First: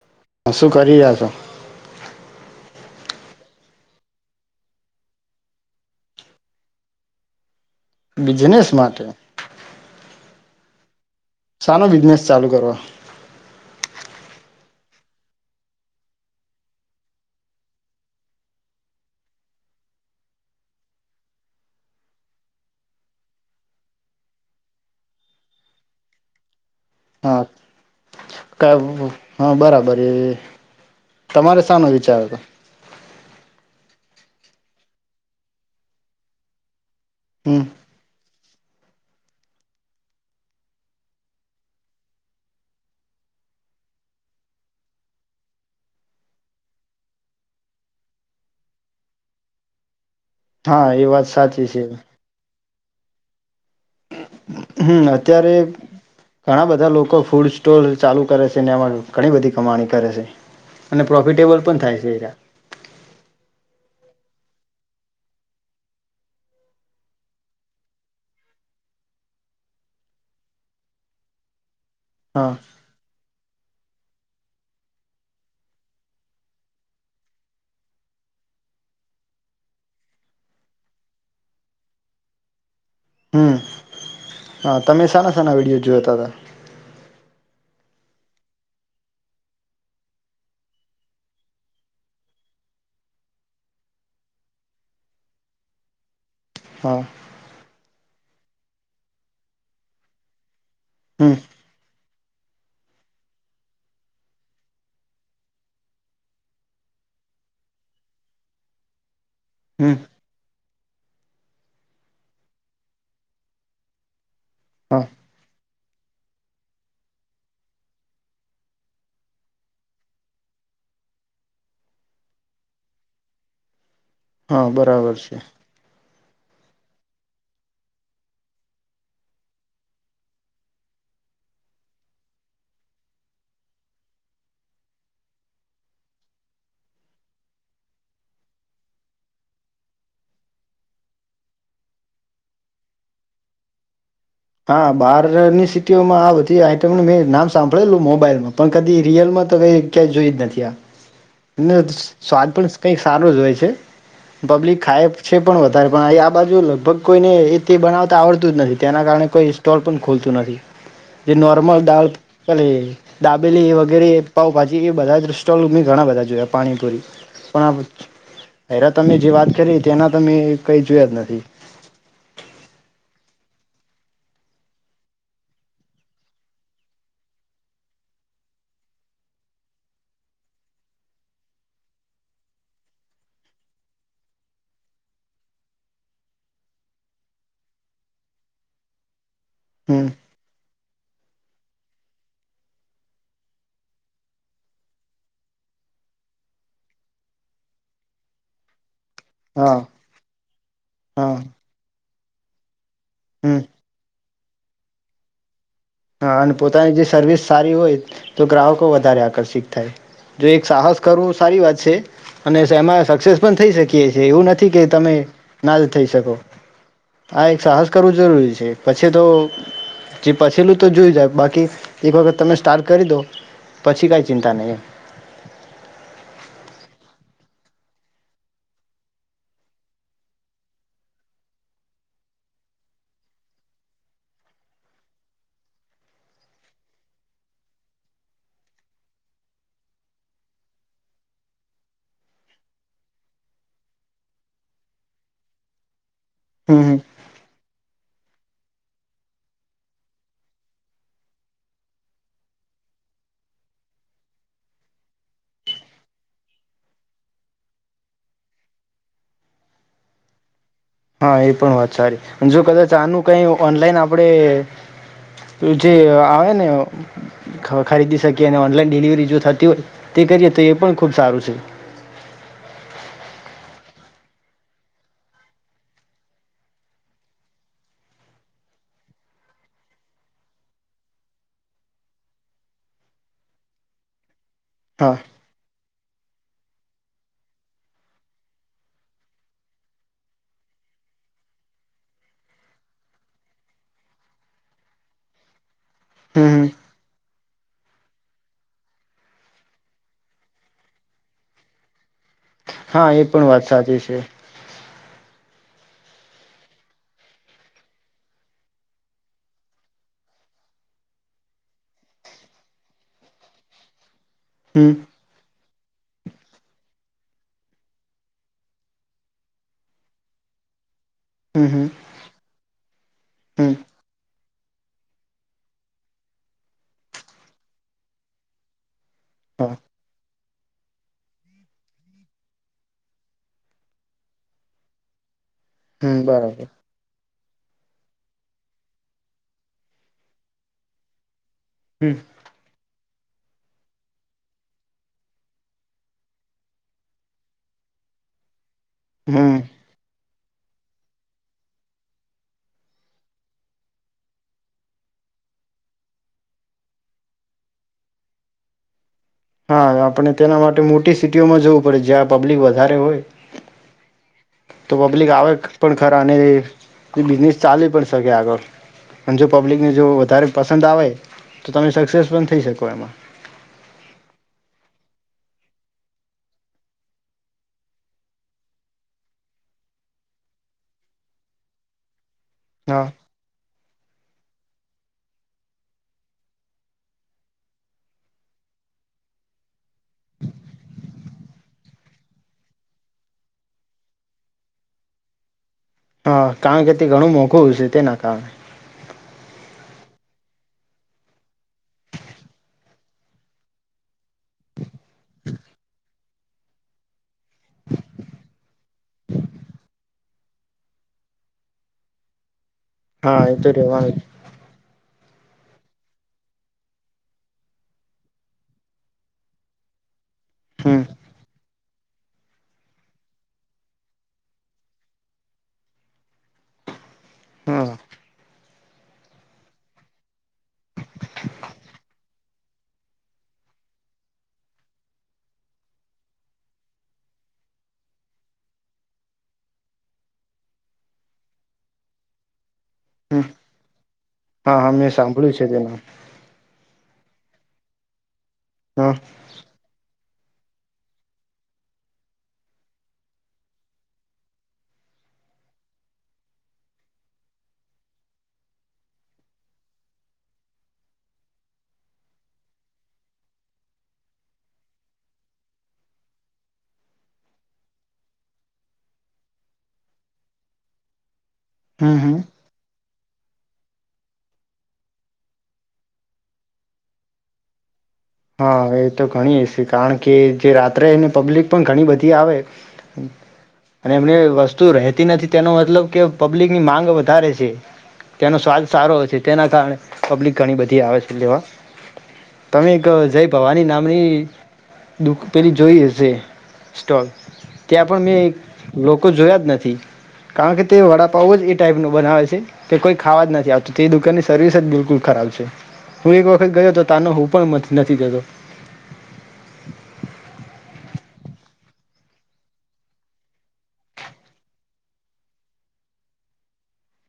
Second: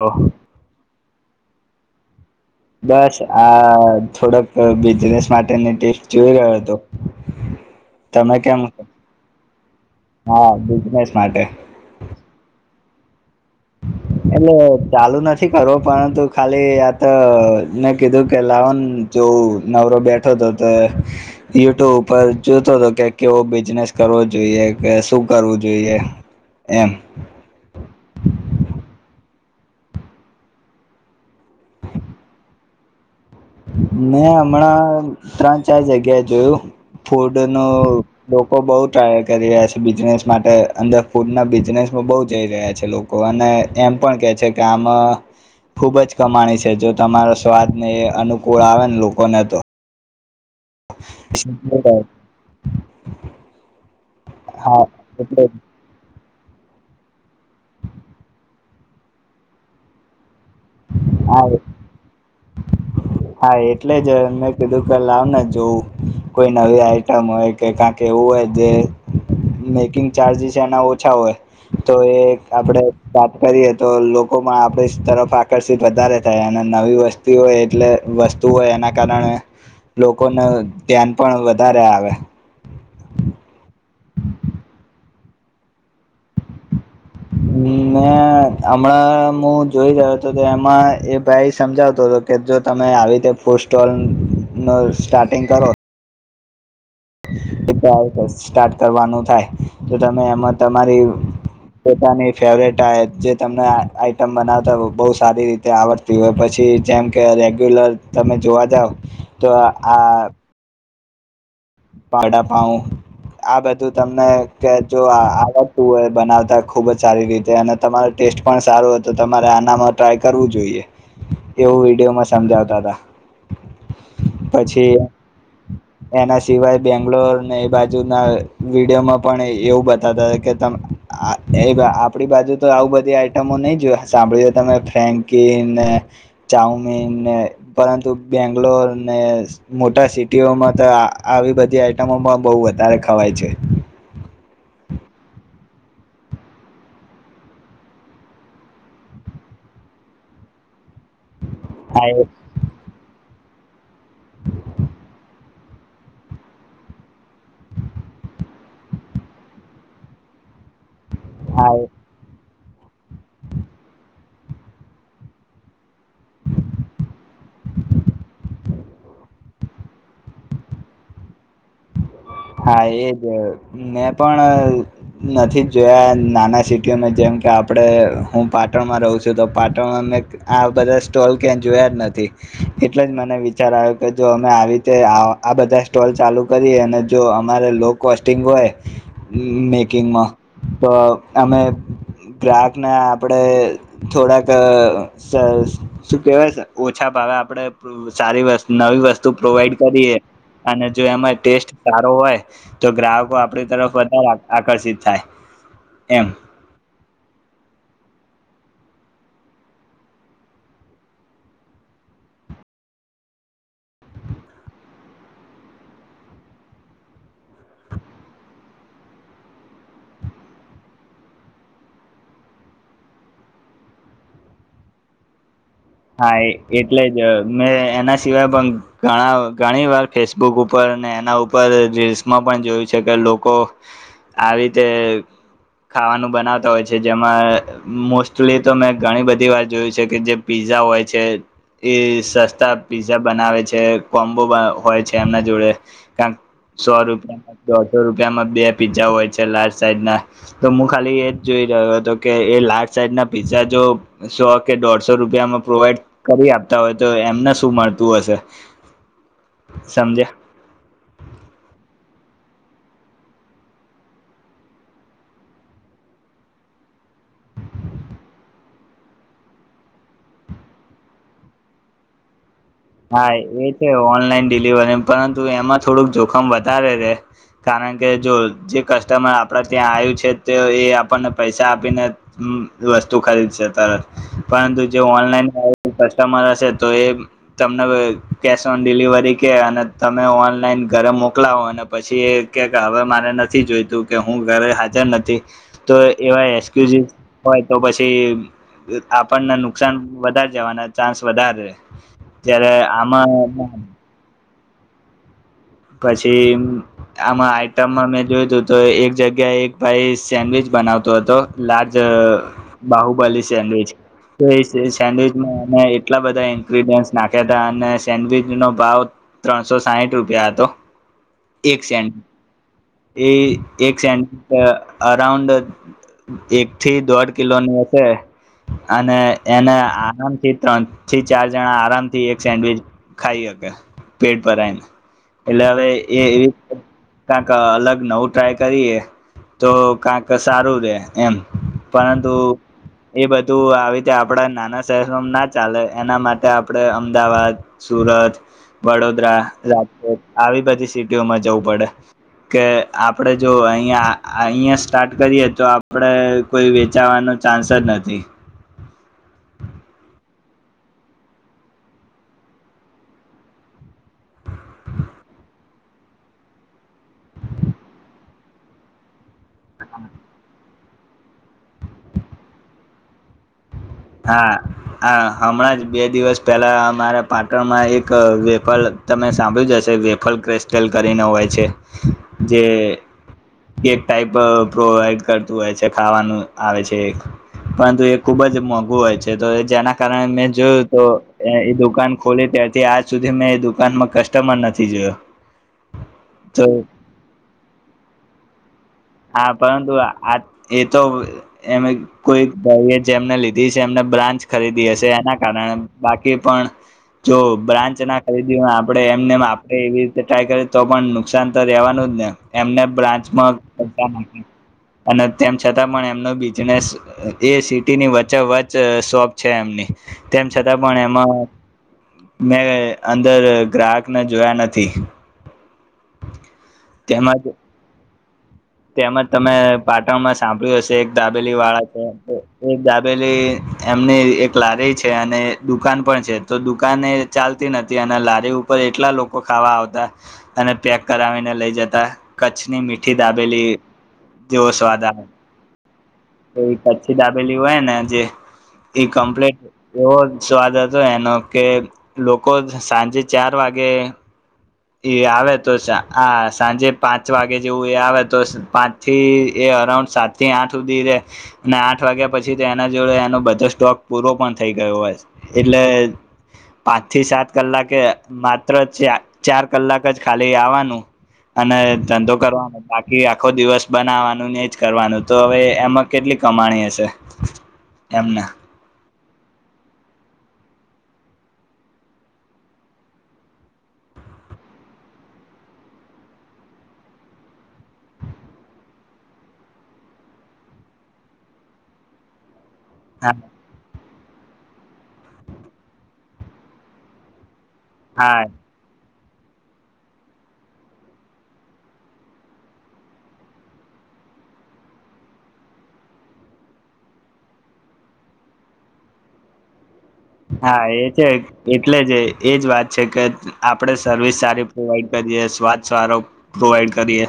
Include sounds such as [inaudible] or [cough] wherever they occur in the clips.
ઓ શું કરી રહ્યા છો બસ આ થોડક બિઝનેસ માટેની ટીપ્સ જોઈ રહ્યો હતો તમે કેમ બિઝનેસ છો? માટે હા બિઝનેસ માટે સનો બિઝનેસ ચાલુ કરવા એટલે ચાલુ નથી કરવો પરંતુ ખાલી આ તો મેને કીધું કે લાવન જો નવરો બેઠો હતો તો યુટ્યુબ ઉપર જોતો હતો કે કેવો બિઝનેસ કરવો જોઈએ કે શું કરવું જોઈએ એમ હા ક હા બરાબર એ તમારે સાનો વિચાર હતો મેં હમણાં ત્રણ ચાર જગ્યાએ જોયું હમ ફુડનો લો લોકો બો ટ્રાયલ કરી રહ્યા છે બિઝનેસ માટે અંદર ફૂડના બિઝનેસમાં બો જઈ રહ્યા છે લોકો અને એમ પણ કે છે કે આમાં ખુબ જ કમાણી છે જો તમારો સ્વાદ ને એ અનુ કુળ આવે ને લોકોને તો હા એ વાત સાચી છે હા હમ એટલે અત્યારે ઘણા બધા લોકો ફૂડ સ્ટોર ચાલુ કરે છે ને એમાં ઘણી બધી કમાણી કરે છે અને પ્રોફિટેબલ પણ થાય છે એરા હા એટલે જ મેમે કીધું કે લાવને જોવું કોઈ નવી આઈટમ હોય કે કા કેવું હોય જે મેકિંગ ચાર્જીસ એના ઓછા હોય તો એક હા આપડે વાત કરી હ તો લોકોમાં આપણી તરફ આકર્ષિત વધારે થાય અને નવી વસ્તી હોય એટલે વસ્તુ હોય એના કારણે લોકોને ધ્યાન પણ વધારે આવે હમ હા તમે સાના સાના વિડીયો જોતા હતા હ મે હમણાં હું જોઈ રહ્યો હતો તો એમાં એ ભાઈ સમજાવતો હતો કે જો તમે આવી રીતે ફૂડ સ્ટોલ નો સ્ટાર્ટિંગ કરો હા સ્ટાર્ટ કરવાનું થાય તો તમે એમાં તમારી હમ પોતાની ફેવરેટ જે તમને આઈટમ બનાવતા બો સારી રીતે આવડતી હોય પછી જેમ કે રેગ્યુલર તમે જોવા જાવ તો હમ આ પડા પાઉ આ બધું તમને કે જો હા આ આ બનાવતા ખુબ જ સારી રીતે અને તમારો ટેસ્ટ પણ સારો હતો તમારે આનામાં ટ્રાય કરવું જોઈએ એવું વિડીયોમાં સમજાવતા હતા હા પછી બરાબર છે એના સિવાય બેંગ્લોરને એ બાજુના વિડીયોમાં પણ એવું બતાવતા હતા કે તમ આ એ આપડી બાજુ તો આવું બધી આઈટમો નહીં જોય સાંભળી હોય તમે ફ્રેન્કીિનને ચાઉમીન ને પરંતુ બેંગ્લોર ને મોટા સિટીઓમાં તો આ આવી બધી આઈટમોમાં બહુ વધારે ખવાય છે હા બહારની સિટીઓમાં આ બધી આઈટમનું મેં નામ સાંભળેલું મોબાઈલમાં પણ કદી રિયલમાં તો કઈ ક્યાંય જોય જ નથી આ ના હા એ સ્વાદ પણ કઈક સારો જ હોય છે ખાય છે પબ્લિક ખાય છે પણ વધાર પણ અહીં આ બાજુ લગભગ કોઈને એ તે બનાવતા આવડતું જ નથી તેના કારણે કોઈ સ્ટોલ પણ ખોલતું નથી જે હા નોર્મલ એ ડાલ પલે દાબેલી વગેરે પાઉભાજી એ બધા જ સ્ટોલ મે ઘણા બધા જોયા પાણીપુરી પણ હેરા તમે જે વાત કરી તેના તો મે કઈ જોયા જ નથી હા એજ મેં પણ નથી જ જોયા નાના સિટીઓમાં જેમ કે આપડે હું પાટણમાં રહું છું તો પાટણમાં મે આ બધા સ્ટોલ ક્યાં જોયા જ નથી એટલે જ મને વિચાર આવ્યો કે જો અમે આવી રીતે આ બધા સ્ટોલ ચાલુ કરીએ અને જો અમારે લો કોસ્ટિંગ હોય હમ મેકિંગમાં તો અમે ગ્રાહકને આપડે થોડાક શું કેહેવાય ઓછા ભાવે આપડે સારી વસ્ત નવી વસ્તુ તું પ્રોવાઈડ હા કરીએ અને જો હા એમાં ટેસ્ટ સારો હોય તો ગ્રાહકો હમ આપડી તરફ વધારે આકર્ષિત થાય એમ હા અને પોતાની જે સર્વિસ સારી હોય તો ગ્રાહકો વધારે આકર્ષિત થાય જો એક સાહસ કરવું સારી વાત છે અને એમાં સક્સેસ પણ થઈ શકીએ છીએ એવું નથી કે તમે ના જ થઈ શકો આ એક સાહસ કરવું જરૂરી છે પછી તો જે પછીલું તો જોઈ જાય બાકી એક વખત તમે સ્ટાર્ટ કરી દો પછી કઈ ચિંતા નહી હા એ એટલે જ મેં એના સિવાય પણ ઘણા ઘણી વાર ફેસબુક ઉપર અને એના ઉપર રીલ્સમાં પણ જોયું છે કે લોકો આવી રીતે ખાવાનું બનાવતા હોય છે જેમાં મોસ્ટલી તો મેં ઘણી બધી વાર જોયું છે કે જે પીઝા હોય છે એ સસ્તા પીઝા બનાવે છે કોમ્બો બ હોય છે એમના જોડે કાક હમ સો હમ રૂપિયામાં દોડ સો રૂપિયામાં બે પિઝ્ઝા હોય છે લાર્જ સાઈઝ ના તો હું ખાલી એજ જોઈ રહ્યો હતો કે એ લાર્જ સાઈઝ ના પીઝ્ઝા જો સો કે દોઢસો સો રૂપિયામાં પ્રોવાઈડ કરી આપતા હોય તો એમને શું મળતું હશે સમજ્યા હા એ પણ વાત સારી જો કદાચ આનું કઈ ઓનલાઈન આપડે જે આવે ને ખરીદી શકીએ અને ઓનલાઈન ડિલિવરી જો થતી હોય તે કરીએ તો એ પણ ખુબ સારું છે હા એ છે ઓનલાઈન ડિલિવરી પરંતુ એમાં થોડુંક જોખમ વધારે છે કારણ કે જો જે કસ્ટમર આપડા ત્યાં આયું છે તો એ આપણને પૈસા આપીને વસ્તુ ખરીદશે તરત પરંતુ જે હા ઓનલાઈન આવે તમારા છે તો એ તમને કેશ ઓન ડિલિવરી કે અને તમે ઓનલાઈન ઘરે મોકલાવો અને પછી એ કે હવ મારે નથી જોઈતું કે હું ઘરે હાજર નથી તો એવા હમ હમ એસક્યુસીસ હોય તો પછી આપણને નુકસાન વધારે જવાના ચાન્સ વધાર રે જ્યારે હા એ આમાં પણ વાત સાચી છે પછી આમાં આઈટમમાં મેં જોયુ તું તો એક જગ્યા એક ભાઈ સેન્ડવીચ બનાવતો હતો લાર્જ બાહુબલી સેન્ડવીચ હમ સેન્ડવીચમાં આટલા બધા ઇન્ગ્રીડિયન્ટસ નાખ્યા હતા અને સેન્ડવીચ નો ભાવ ત્રણસો સાહીઠ રૂપિયા હતા કતો હમ એક હમ સેન્ડવી હમ એ એક સેન્ડવી અરાઉન્ડ એક થી દોઢ કિલોની હશે અને હા એને આરામ થી ત્રણ થી ચાર જણા આરામથી એક સેન્ડવીચ ખાઈ શકે પેટ પરને [inaudible] હમ એવી બરાબર ક્યાક અલગ નવું ટ્રાય કરીએ તો કાંક સારું રે એમ હમ પરંતુ એ બધું તું આવી રીતે આપડા નાના શહેરરોમ ના ચાલે એના માટે આપણે અમદાવાદ સુરત વડોદરા હમ રાજકોટ આવી બધી સિટીઓમાં જવું પડે કે આપડે જો અહ અહંયા સ્ટાર્ટ કરીએ તો આપડે કોઈ વેચાવાનો ચાન્સ જ નથી હા આપણે તેના માટે મોટી સિટીઓમાં જવું પડે જ્યાં પબ્લિક વધારે હોય તો પબ્લિક આવે પણ ખરા અને બિઝનેસ ચાલી પણ શકે આગળ જો પબ્લિકને જો વધારે પંદ આવે તો તમે સક્સેસ પણ થઈ શકો એમાં હા હા હમણાં જ બે દિવસ પહેલા અમારા પાટણમાં એક વેફલ તમે સાંભળ્યું જ હશે વેફલ કસ્લ કરીને હોય છે જે હા કેક ટાઈપ પ્રોવાઈડ કરતું હોય છે ખાવાનું આવે છે પરંતુ એ ખુબ જ મોંઘું હોય છે તો જેના કારણે મેં જોયું તો એ દુકાન ખોલી ત્યારથી આજ સુધી મેં એ દુકાનમાં કસ્ટમર નથી જોયો હા તો કારણ કે તે ઘણું મોંઘું છે તે નાખ [inaudible] હા પરંતુ એ તો એ કોઈ જેમને લીધી છે એમને બ્રાન્ચ ખરીદી હશે એના કારણે બાકી કે પણ જો બ્રાન્ચ ના ખરીદી આપણે એમને આપણે એવી રીતે ટ્રાય કરીએ તો પણ નુકસાન તો રેવાનું જ ને એમને બ્રાન્ચમાં [inaudible] અને તેમ છતાં પણ એમનો બિઝનેસ એ સિટીની વચ્ચે વચ શોખ છે એમની તેમ છતાં પણ હમ એમાં મેં અંદર ગ્રાહકને જોયા નથી તેમાં જ હા તેમજ તમે પાટણમાં સાંભળ્યું હશે એક દાબેલી વાળા છે એક દાબેલી એમની એક લારી છે અને દુકાન પણ છે તો દુકાન એ ચાલતી નથી અને લારી ઉપર એટલા લોકો ખાવા આવતા અને પેક કરાવીને લઈ જતા કચ્છની મીઠી દા હમ હા મેં સાંભળ્યું છે તેનું એ કચ્છી દાબેલી હોય ને જે એ હા કમ્પ્લેટ એવો સ્વાદ હતો એનો કે લોકો સાંજે ચાર વાગે એ આવે તો આ સાંજે પાંચ વાગે જેવું એ આવે તો પાંચ થી એ અરાઉન્ડ સાત થી આઠ સુધી રે અને આઠ વાગ્યા પછી તો એના જોડે એનો બધો સ્ટોક પૂરો પણ થઈ ગયો હોય એટલે પાંચ થી સાત કલાકે માત્ર ચાર કલાક જ ખાલી આવવાનું. અને હમ ધંધો હમ કરવાનો બાકી. આખો દિવસ બનાવવાનું ને જ કરવાનું તો હવે એમાં કેટલી કમાણી હશે. એમને હા એ. તો ગણી હ છે કારણ કે જે રાત્રેને પબ્લિક પણ ઘણી બધી આવે અને એમને વસ્તુ રહેતી નથી તેનો મતલબ કે પબ્લિક ની માંગ વધારે છે તેનો સ્વાદ સારો છે તેના કારણે પબ્લિક ઘણી બધી આવે છે લેવા તમે જય ભવાની નામ દુ પેલી જોઈશે સ્ટોલ ત્યા પણ મેં હા લોક લોકો જોયા જ નથી કારણ કે તે વડાપાઉ જ એ ટાઈપનો બનાવે છે કે કોઈ ખાવા જ નથી આવતું તે દુકાનની સર્વિસ જ બિલકુલ ખરાબ છે હું એક વખત ગયો તો તાનો હું પણ મ નથી દતો. હા એ છે એટલે જ એજ વાત છે કે આપણેે સર્વિસ સારી પ્રોવાઈડ કરીએ સ્વાદ સારો પ્રોવાઈડ કરીએ.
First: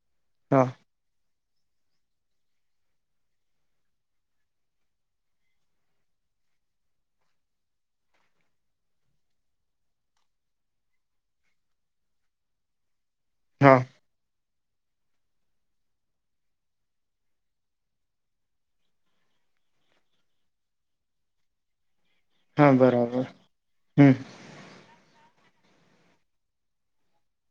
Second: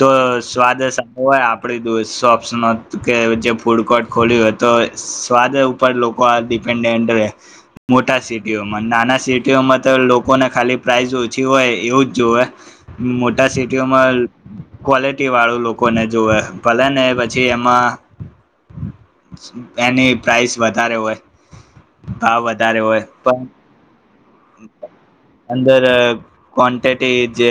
તો હા સ્વાદ સારો હોય આપડી દ સોફ્ટ ઓ્શન હતું કે જે ફૂડ કોર્ટ ખોલ્યું હોય તો સ્વાદ ઉપર લોકો આ ડિપેન્ડન્ટ મોટા સિટીઓમાં નાના સિટીઓમાં તો લોકોને ખાલી પ્રાઇઝ ઓછી હોય એવું જ જોવે. મોટા હા સિટીઓમાં ક્વલિટી વાળું લોકોને જોવે ભલે ને પછી એમાં એની પ્રાઇસ વધારે હોય. ભાવ હા વધારે હોય બરાબર પણ. હમ અંદર કવોનટીટી જે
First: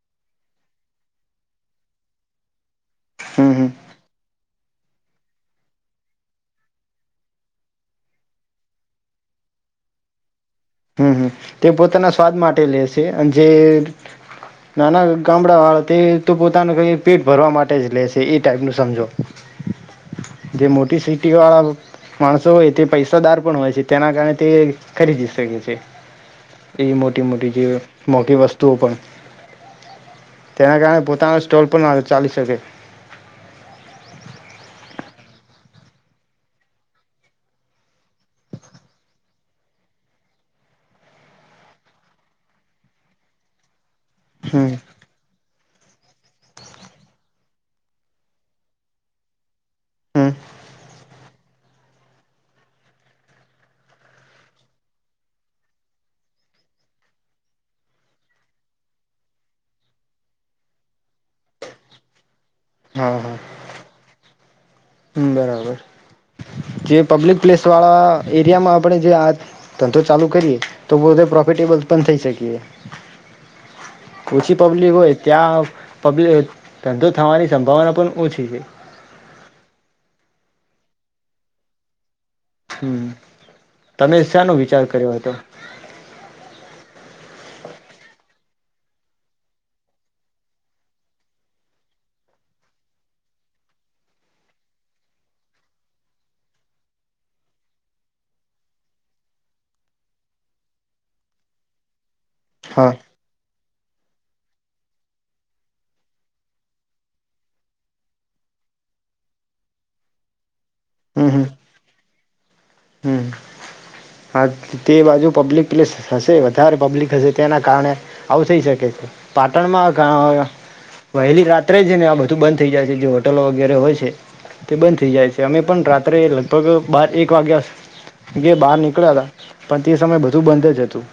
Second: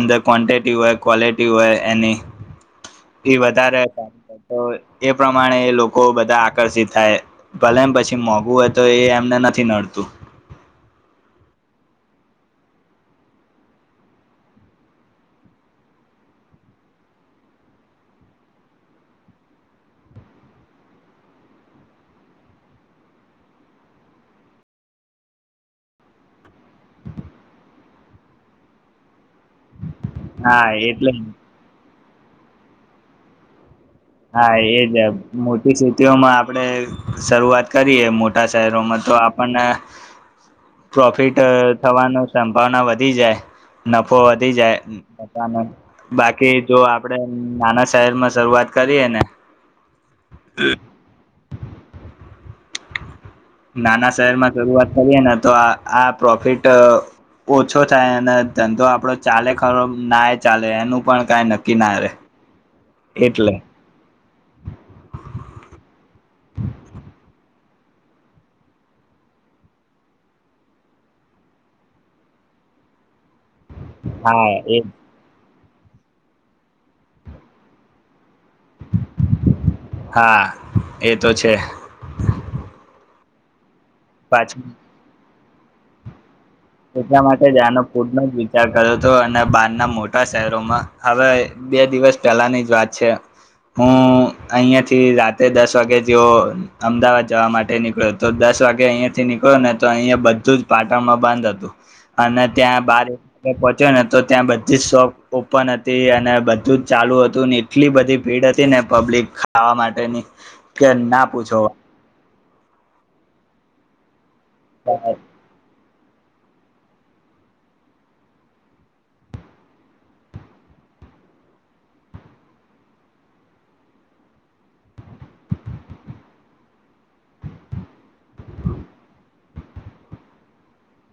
અંદર ક્વૉનટીટી હોય ક્વૉલિટી હોય એની એ હમ હમ વધારે [unintelligible] તો એ પ્રમાણે એ લોકો બધા આકર્ષિત થાય ભલે એમ પછી મોંઘું હોય તો એ એમને નથી નડતું. હમમ, તે પોતાના સ્વાદ માટે લે છે અને જે નાના ગામડા વાળા તે તો પોતાનું પેટ ભરવા માટે જ લે છે એ ટાઈપનું સમજો જે મોટી સિટી વાળા માણસો હોય તે પૈસાદાર પણ હોય છે તેના કારણે તે ખરીદી શકે. એ મોટી મોટી જે મોખી વસ્તુઓ પણ. હા તેના કારણે એટલે પોતાનો સ્ટોલ પણ ચાલી શકે. હા, એજ મોટી સિટીઓમાં આપણેે શરૂઆત કરીએ મોટા શહેરોમાં તો આપણને પ્રોફિટ થવાનો સંભાવના વધી જાય. નફો વધી હમ જાય બધાને બાકી જો આપડે નાના શહેરમાં શરૂઆત કરી એ ને [inaudible] હમ નાના શહેરમાં શરૂઆત કરીએ ને તો આ આ પ્રોફિટ ઓછો થાય અને ધંધો આપણો ચાલે ખરો ના પણ ચાલે એનું પણ કઈ નક્કી ના રે. હા હા. એટલે હ બરાબર. જે પબ્લિક પ્લેસવાળા એરિયામાં આપણે જે આ ધંધો ચાલુ કરીએ તો પોતે પ્રોફિટેબલ પણ થઈ શકીએ. હા ઓછી એ પબ્લિક હોય ત્યાં ધંધો થવાની સંભાવના પણ ઓછી છે. હા, એ તો છે. [inaudible] તમે શાનો પાછું વિચાર કર્યો હતો એટલા માટે જાનો ફૂડનો જ વિચાર કર્યો હતો અને બહારના મોટા શહેરોમાં હવે બે દિવસ પહેલાની જ વાત છે હું અહીિયાંયાથી રાતે દસ વાગે જેવ અમદાવાદ જવા માટે નીકળ્યો તો દસ વાગે અહીિયાયાથી નીકળ્યો ને તો અહીંયા બધું જ પાટણમાં બંધ હતું. [inaudible] અને ત્યાં હા બાર પહોંચ્યો ને તો ત્યાં બધી જ સોપ ઓપન હતી અને બધું જ ચાલુ હતું એટલી બધી ભીડ હતી ને પબ્લિક ખાવા માટેની કે ના હમ હમ પૂછવાવા હમ હા તે બાજુ પબ્લિક એટલે હશે વધારે પબ્લિક હશે તેના કારણે આવું થઈ શકે છે પાટણમાં વહેલી રાત્રે જ ને આ બધું બંધ થઈ જાય છે જે હોટલો વગેરે હોય છે તે બંધ થઈ જાય છે અમે પણ રાત્રે લગભગ બાર એક વાગ્યાગ બહાર નીકળ પકડાતા પણ તે સમય બધું બંધ જ હતું.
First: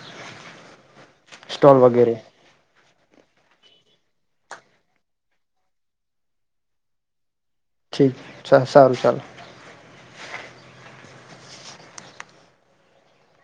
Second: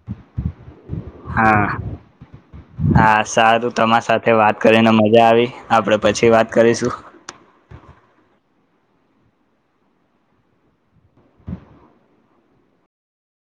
હા સ્ટોલ વગેરે હા સાધું તમારા સાથે વાત કરીને મજા આવી આપડે પછી વાત કરીશું. ઠીક સારું ચાલ.